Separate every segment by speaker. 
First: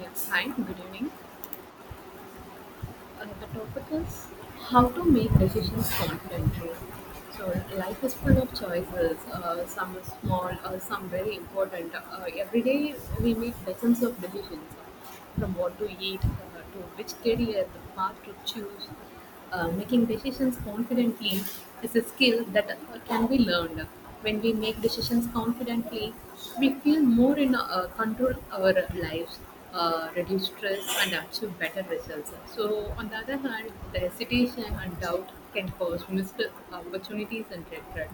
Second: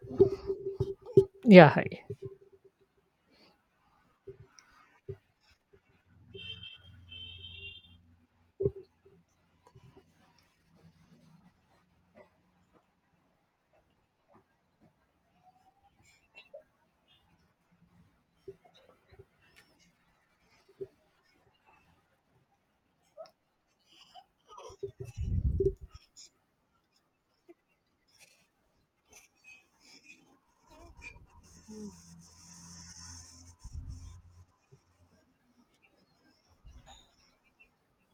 Speaker 1: Yes, hi, good evening.
Speaker 2: Yeah, hi.
Speaker 1: The topic is how to make decisions confidently. So, life is full of choices, some are small, some very important. Every day we make dozens of decisions from what to eat, to which career, the path to choose, making decisions confidently is a skill that can be learned. When we make decisions confidently, we feel more in control our lives, reduce stress, and achieve better results. So, on the other hand, the hesitation and doubt can cause missed opportunities and regret.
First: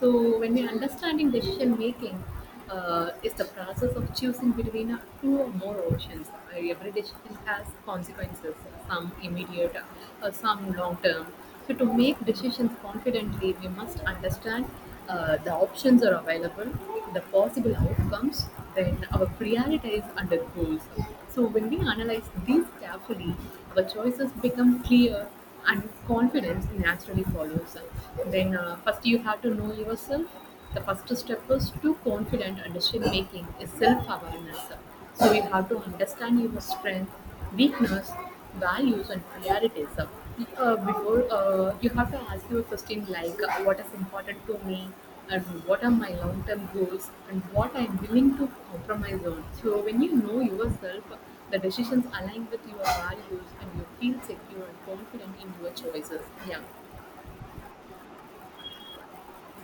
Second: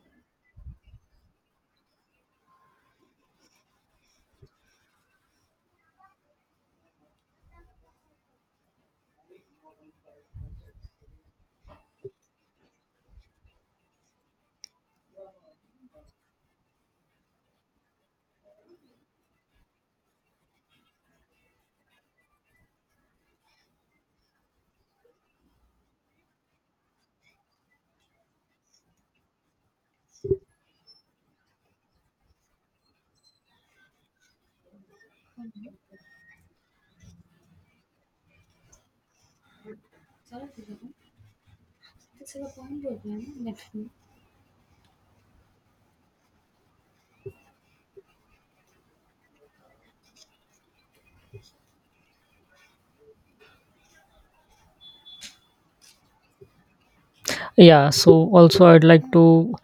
Speaker 1: So when we understanding decision making is the process of choosing between two or more options. Every decision has consequences, some immediate, some long term. So to make decisions confidently, we must understand the options are available, the possible outcomes, then our priorities and the goals. So when we analyze these carefully, our choices become clear and confidence naturally follows. Then, first you have to know yourself. The first step is to confident and decision making is self awareness. So, you have to understand your strength, weakness, values, and priorities. Before you have to ask your question like, what is important to me? And what are my long-term goals and what I'm willing to compromise on. So when you know yourself, the decisions align with your values and you feel secure and confident in your choices. Yeah.
Speaker 2: Yeah, so also I'd like to,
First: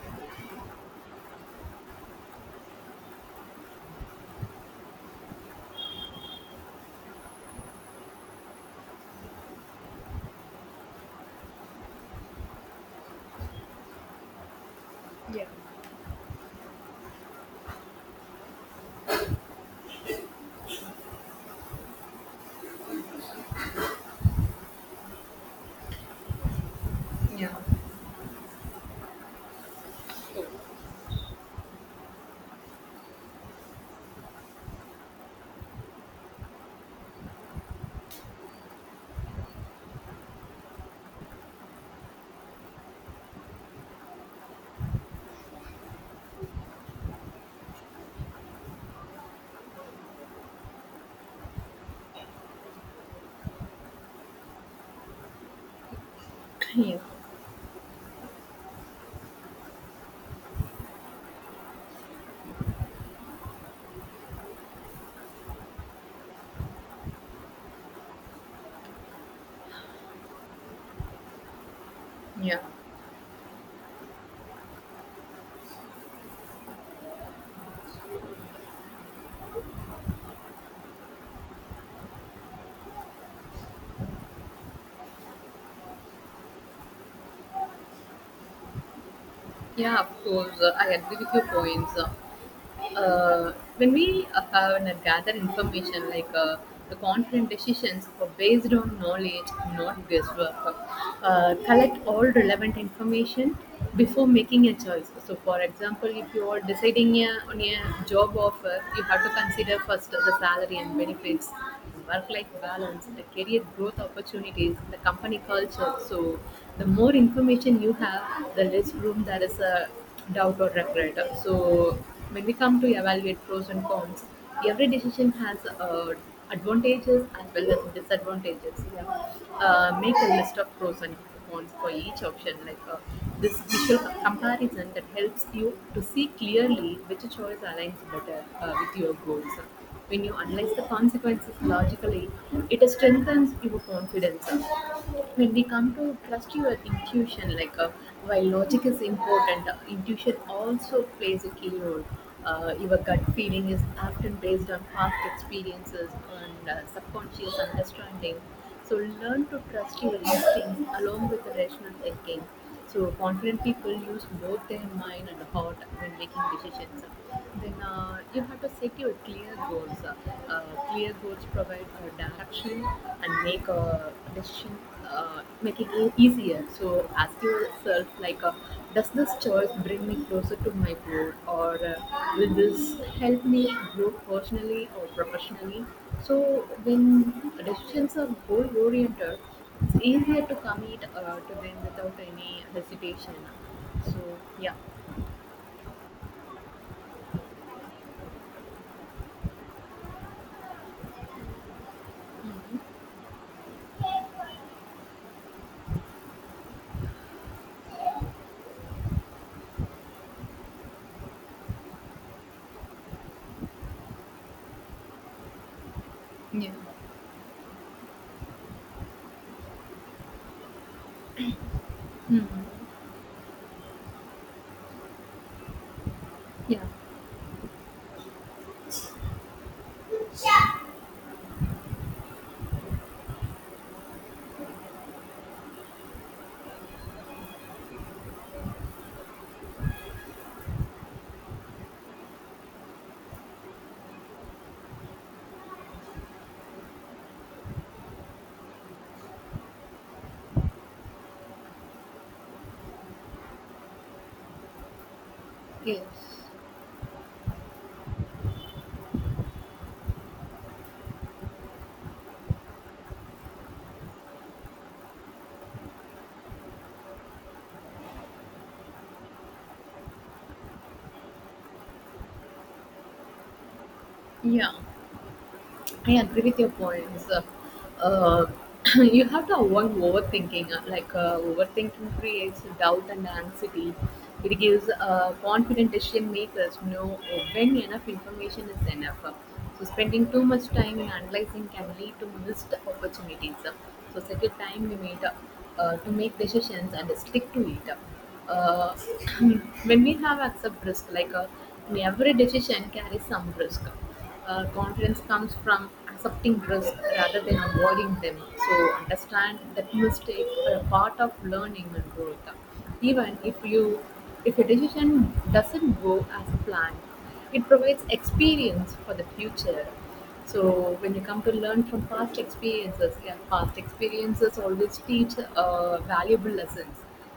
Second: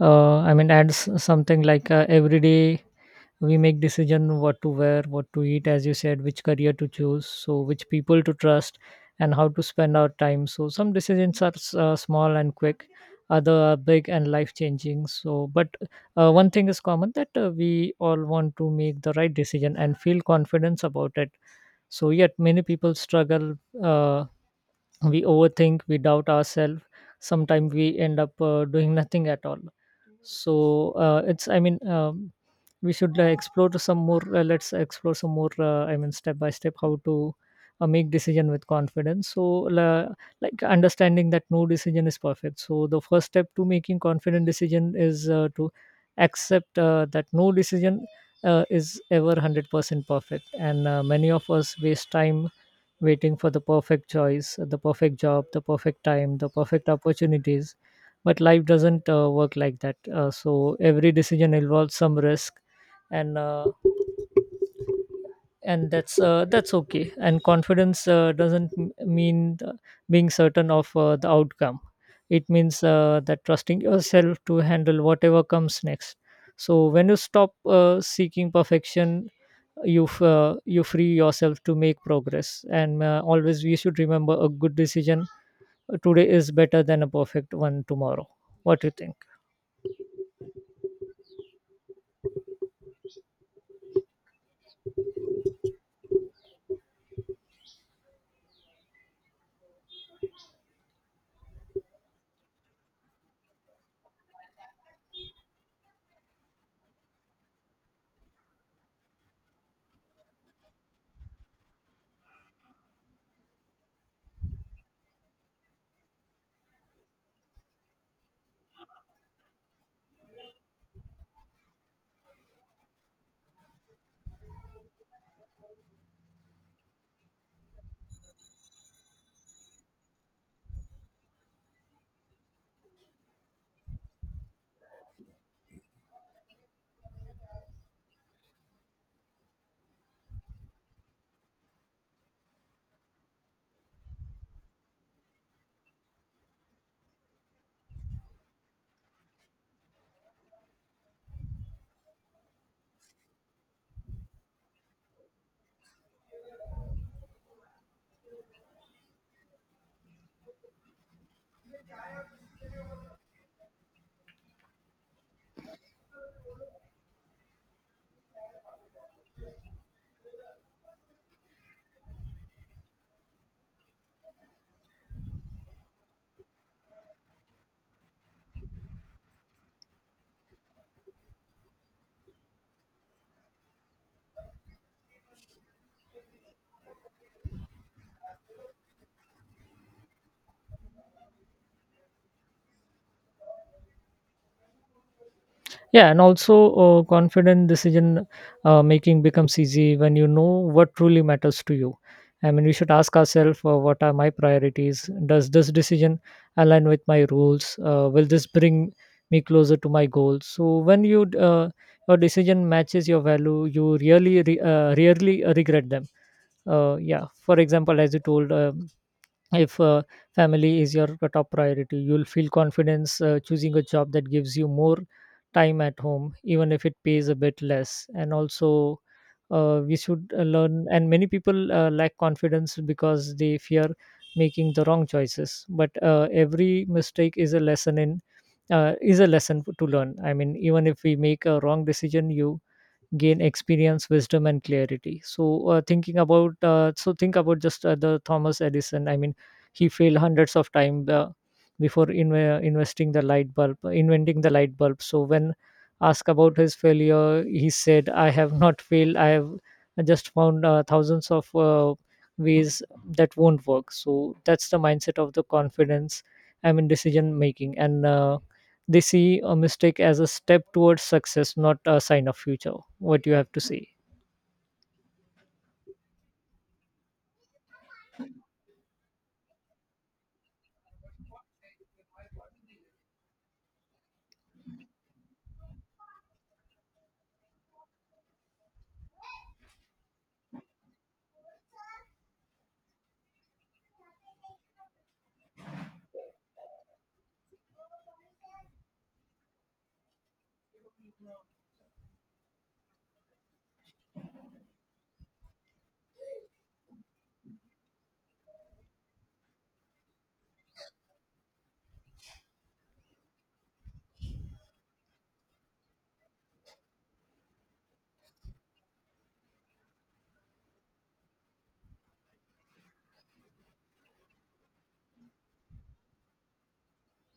Speaker 2: uh, I mean, add something like every day we make decision what to wear, what to eat, as you said, which career to choose, so which people to trust, and how to spend our time. So some decisions are small and quick, other are big and life changing.
Speaker 1: Yeah.
Speaker 2: But one thing is common that we all want to make the right decision and feel confidence about it. So yet many people struggle. Uh, we overthink, we doubt ourselves,
Speaker 1: Yeah.
Speaker 2: sometimes we end up doing nothing at all.
Speaker 1: So,
Speaker 2: So it's I mean we should explore to some more let's explore some more, I mean step by step how to make decision with confidence. So la- like, understanding that no decision is perfect. So the first step to making confident decision is to accept that no decision is ever 100% perfect, and many of us waste time waiting for the perfect choice, the perfect job, the perfect time, the perfect
Speaker 1: yeah.
Speaker 2: opportunities. But life doesn't work like that. So every decision involves some risk, and uh, and that's okay. And confidence doesn't mean being certain of the outcome. It
Speaker 1: Yeah.
Speaker 2: means that trusting yourself to handle whatever comes next. So when you stop seeking perfection, you free yourself to make progress. And always we should remember, a good decision today is better than a perfect one tomorrow. What do you think?
Speaker 1: Yeah, of course, I agree with your points. When we have and gather information, like the confident decisions are based on knowledge, not guesswork. Collect all relevant information before making a choice. So, for example, if you are deciding a, on a job offer, you have to consider first the salary and benefits work-life balance, the career growth opportunities, the company culture. So the more information you have, the less room there is a doubt or regret. So when we come to evaluate pros and cons, every decision has advantages as well as disadvantages. Yeah. Make a list of pros and cons for each option. Like this visual comparison that helps you to see clearly which choice aligns better with your goals. When you analyze the consequences logically, it strengthens your confidence. When we come to trust your intuition, like while logic is important, intuition also plays a key role. Your gut feeling is often based on past experiences and subconscious understanding. So learn to trust your instincts along with rational thinking. So confident people use both their mind and heart when making decisions. Then you have to set your clear goals. Uh, Clear goals provide a direction and make a decision, make it easier. So ask yourself like, does this choice bring me closer to my goal, or will this help me grow personally or professionally? So when decisions are goal oriented it's easier to commit to them without any hesitation. So yeah.
Speaker 2: Yeah, and also, confident decision making becomes easy when you know what truly matters to you. I mean, we should ask ourselves, what are my priorities, does this decision align with my rules, will this bring me closer to my goals? So when your decision matches your value, you rarely regret them.
Speaker 1: Yeah.
Speaker 2: Yeah, for example, as you told, if family is your top priority, you'll
Speaker 1: Hmm.
Speaker 2: feel confidence choosing a job that gives you more time at home, even
Speaker 1: Yeah.
Speaker 2: if it pays a bit less. And also, we should learn. And many people lack confidence because they fear making the wrong choices. But every mistake is a lesson in is a lesson to learn. I mean, even if we make a wrong decision, you gain experience, wisdom and clarity. So thinking about so think about just the Thomas Edison. I mean, he failed hundreds of times before in, investing the light bulb inventing the light bulb. So when asked
Speaker 1: Yes.
Speaker 2: about his failure, he said, I have not failed, I have just found thousands of ways that won't work. So that's the mindset of the confidence, I mean, decision making. And they see a mistake as a step towards success, not a sign of future. What you have to say?
Speaker 1: Yeah. I agree with your points. Uh, you have to avoid overthinking. Like overthinking creates doubt and anxiety. It gives confident decision makers know when enough information is enough. So spending too much time in analyzing can lead to missed opportunities. So set a time limit to make decisions and stick to it. Uh, when we have accept risk, like every decision carries some risk confidence comes from accepting risk rather than avoiding them. So understand that mistakes are a part of learning and growth. Even if you, if a decision doesn't go as planned, it provides experience for the future. So when you come to learn from past experiences, yeah, past experiences always teach valuable lessons.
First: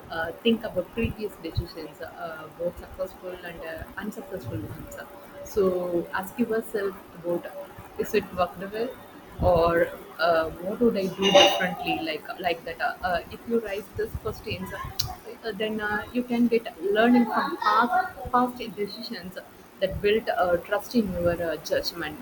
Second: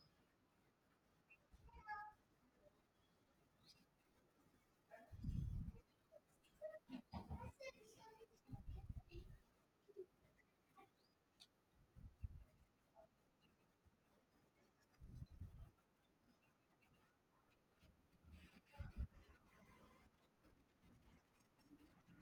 Speaker 1: Think about previous decisions, both successful and unsuccessful ones. So ask yourself about is it worked well or what would I do differently like that. If you raise this questions, then you can get learning from past decisions that build trust in your judgment.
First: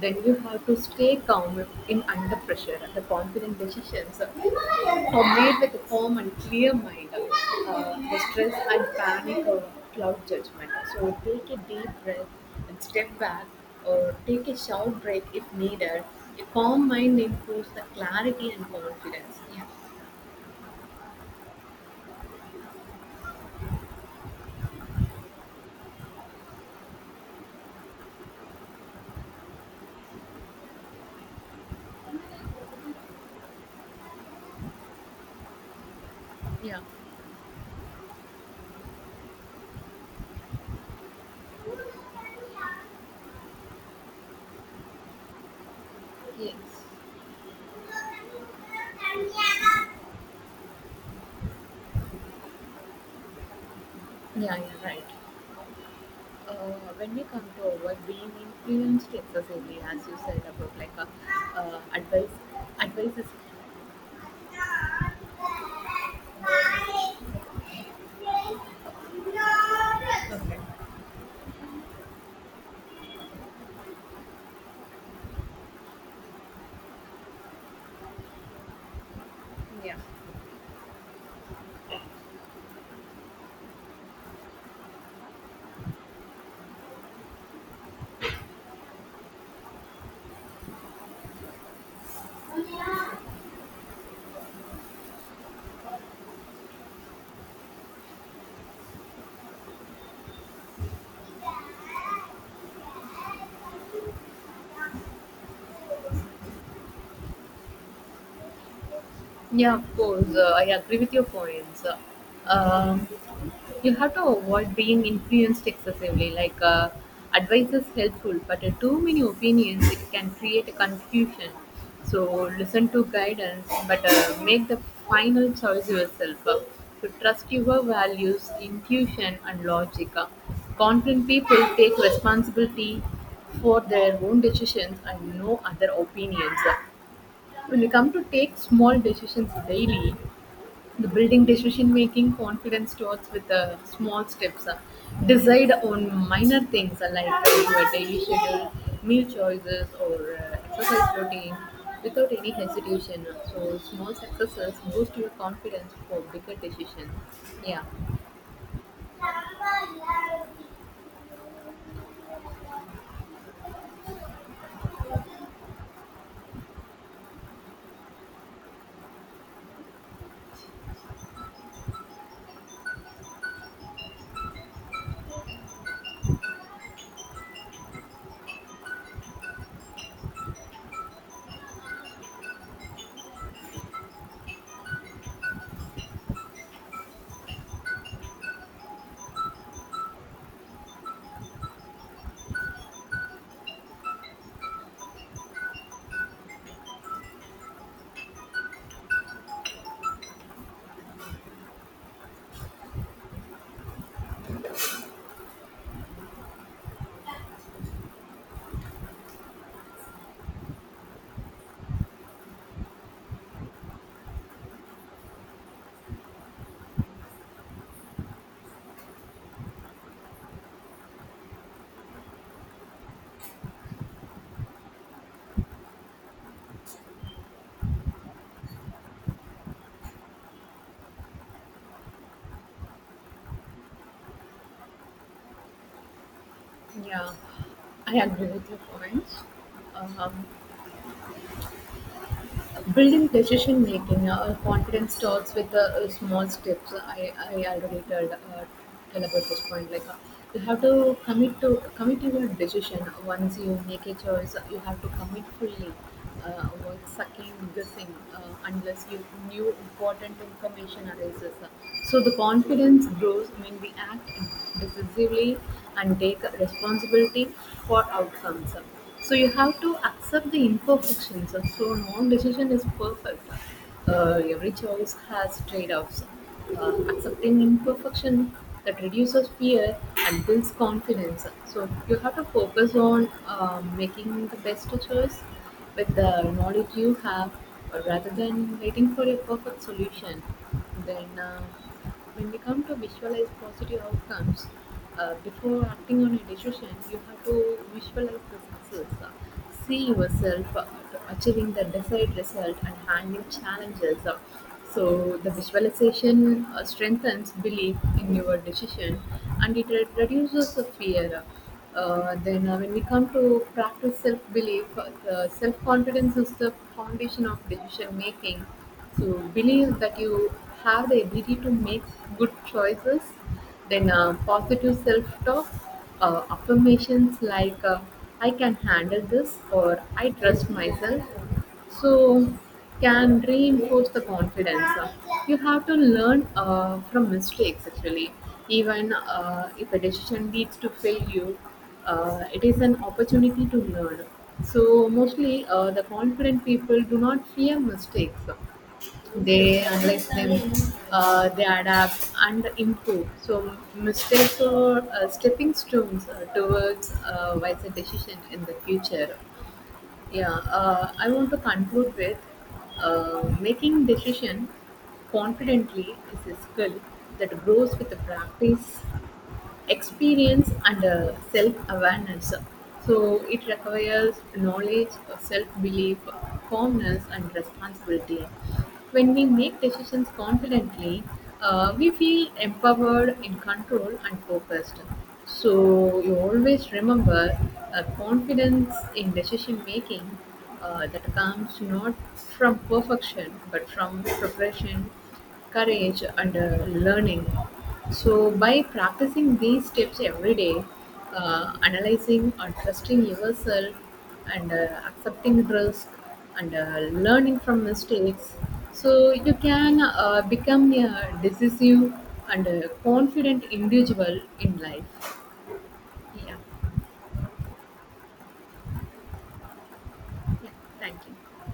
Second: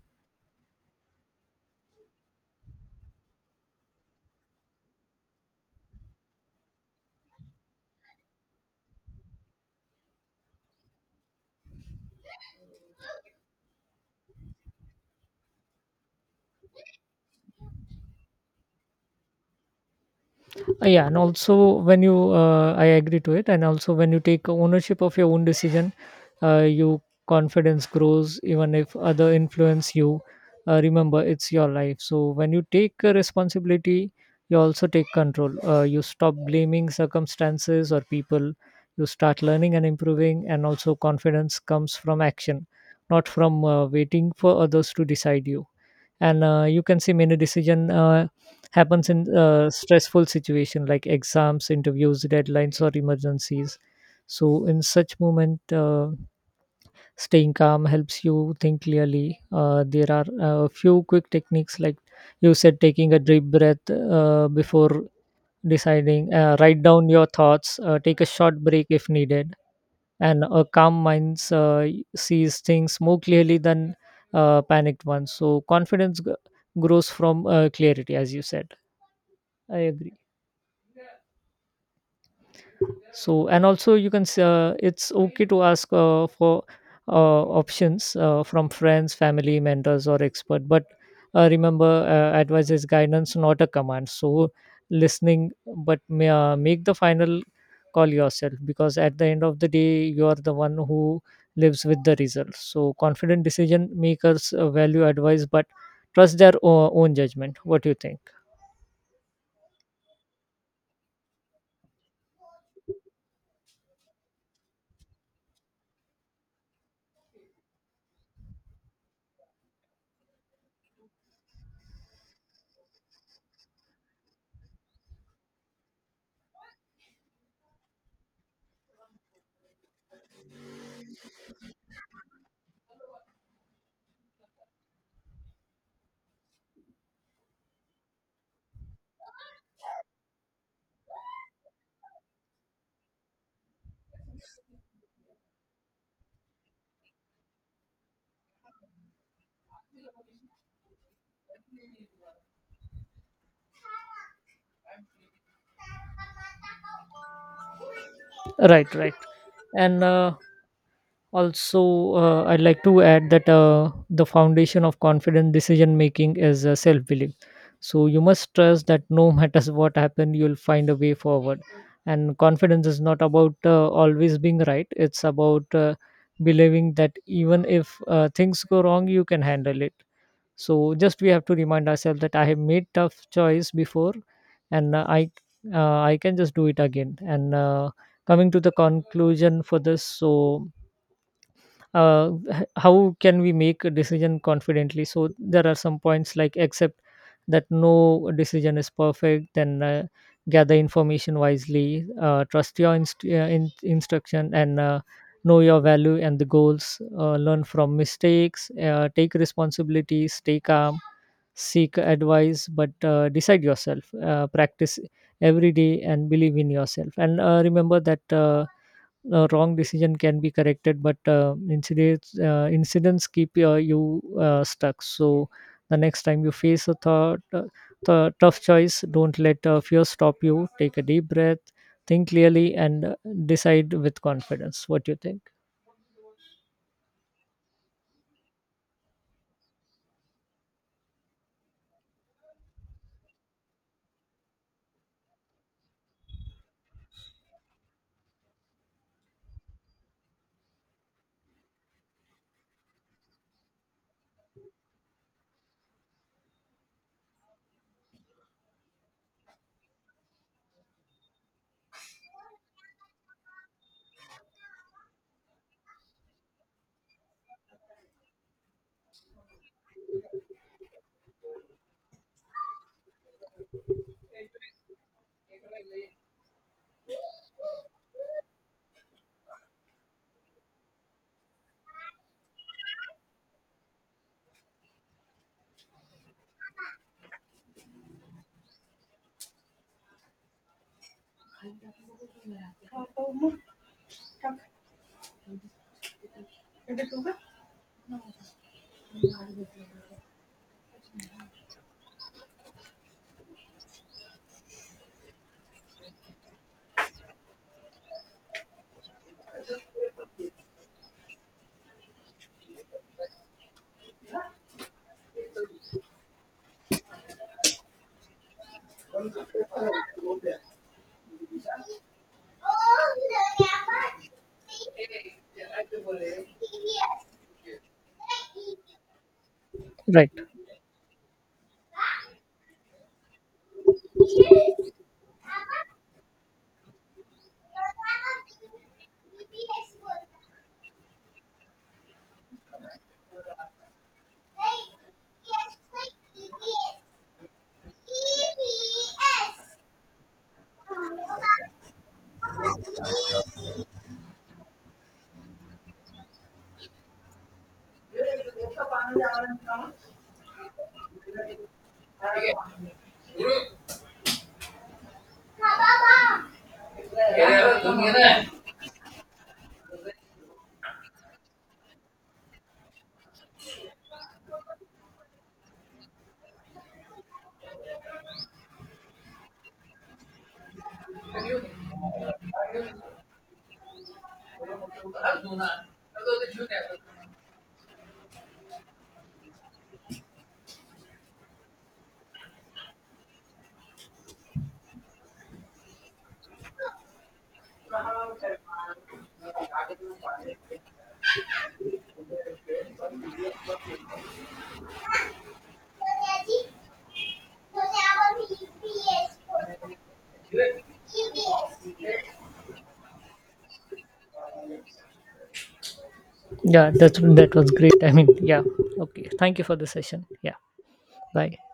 Speaker 1: Then you have to stay calm in under pressure. And the confident decisions are made with a calm and clear mind. The stress and panic or cloud judgment. So take a deep breath and step back, or take a short break if needed. A calm mind improves the clarity and confidence. Yeah,
Speaker 2: Yeah, and also, when you I agree to it. And also, when you take ownership of your own decision, your confidence grows even if other influence you. Remember, it's your life. So when you take a responsibility, you also take control. You stop
Speaker 1: yeah,
Speaker 2: blaming circumstances or people, you start learning and improving. And also, confidence comes from action, not from waiting for others to decide you. And you
Speaker 1: yes,
Speaker 2: can see many decision happens in stressful situation, like exams, interviews, deadlines or emergencies.
Speaker 1: yeah,
Speaker 2: So
Speaker 1: yeah,
Speaker 2: in
Speaker 1: right.
Speaker 2: such moment,
Speaker 1: uh, when we come
Speaker 2: staying calm
Speaker 1: to our
Speaker 2: helps
Speaker 1: being
Speaker 2: you think
Speaker 1: influenced
Speaker 2: clearly.
Speaker 1: excessively, as
Speaker 2: There
Speaker 1: you
Speaker 2: are
Speaker 1: said
Speaker 2: a
Speaker 1: about like
Speaker 2: few
Speaker 1: a
Speaker 2: quick techniques, like,
Speaker 1: advice,
Speaker 2: you said, taking a
Speaker 1: advice is
Speaker 2: deep breath before deciding, write down your thoughts, take a short break if needed. And
Speaker 1: okay.
Speaker 2: a calm mind sees things more clearly than panicked ones. So grows from clarity, as you said. I agree. So and also, you can it's okay to ask for options from friends, family, mentors or expert. But remember, advice is
Speaker 1: Yeah.
Speaker 2: guidance, not a command. So listening, but make the final call yourself, because at the end of the day, you are the one who lives with the results. So confident decision makers value advice but trust their own judgment. What do you think?
Speaker 1: Yeah, of course. I agree with your points. Uh, you have to avoid being influenced excessively. Like advice is helpful, but too many opinions it can create a confusion. So listen to guidance, but make the final choice yourself. To trust your values, intuition, and logic. Confident people take responsibility for their own decisions and no other opinions. When we come to take small decisions daily, the building decision making confidence starts with small steps. Decide on minor things like your daily schedule, meal choices, or exercise routine without any hesitation. So, small successes boost your confidence for bigger decisions. Yeah,
Speaker 2: Right, right. and Also, I'd like to add that the foundation of confident decision making is self belief. So, you must trust that no matter what happens, you'll find a way forward. And confidence is not about always being right, it's about believing that even if things go wrong, you can handle it. So, just we have to remind ourselves that I have made tough choice before and I can just do it again. And coming to the conclusion for this, so how can we make a decision confidently? So there are some points like, accept that no decision is perfect, then gather information wisely, trust your instruction, and know your value and the goals, learn from mistakes, take responsibility, stay calm, seek advice but decide yourself, practice every day and believe in yourself. And remember that wrong decision can be corrected, but incidents keep you stuck. So the next time you face a tough choice, don't let fear stop you. Take a deep breath, think clearly and decide with confidence. What do you think?
Speaker 1: yeah, I agree with your points. Um, Building decision making or confidence starts with small steps. I already told, tell about this point. Like you have to commit to your decision. Once you make a choice, you have to commit fully. Avoid sucking guessing unless you new important information arises. So the confidence grows when we act decisively and take responsibility for outcomes. So you have to accept the imperfections. So no decision is perfect. Every choice has trade-offs. Accepting imperfection that reduces fear and builds confidence. So you have to focus on making the best choice with the knowledge you have, rather than waiting for a perfect solution. Then. When we come to visualize positive outcomes, before acting on a decision, you have to visualize the success. See yourself achieving the desired result and handling challenges. So the visualization strengthens belief in your decision and it reduces the fear. Then when we come to practice self belief, self confidence is the foundation of decision making. So, believe that you have the ability to make good choices. Then, positive self talk, affirmations like, I can handle this or
Speaker 2: Right.
Speaker 1: I trust myself. So, can reinforce the confidence. You have to learn from mistakes actually. Even if a decision leads to failure, it is an opportunity to learn. So, mostly the confident people do not fear mistakes. They analyze them, they adapt and improve. So, mistakes are stepping stones towards wiser decision in the future. Yeah, I want to conclude with making decision confidently is a skill that grows with the practice experience and self-awareness. So it requires knowledge, self-belief, calmness and responsibility. When we make decisions confidently, we feel empowered in control and focused. So you always remember, confidence in decision making that comes not from perfection but from preparation, courage and learning. So by practicing these steps every day, analyzing and trusting yourself, and accepting risk and learning from mistakes, so you can become a decisive and confident individual in life. Yeah.
Speaker 2: Yeah, that was great. I mean, yeah, okay, thank you for the session. Yeah,
Speaker 1: Yeah, thank
Speaker 2: bye.
Speaker 1: you.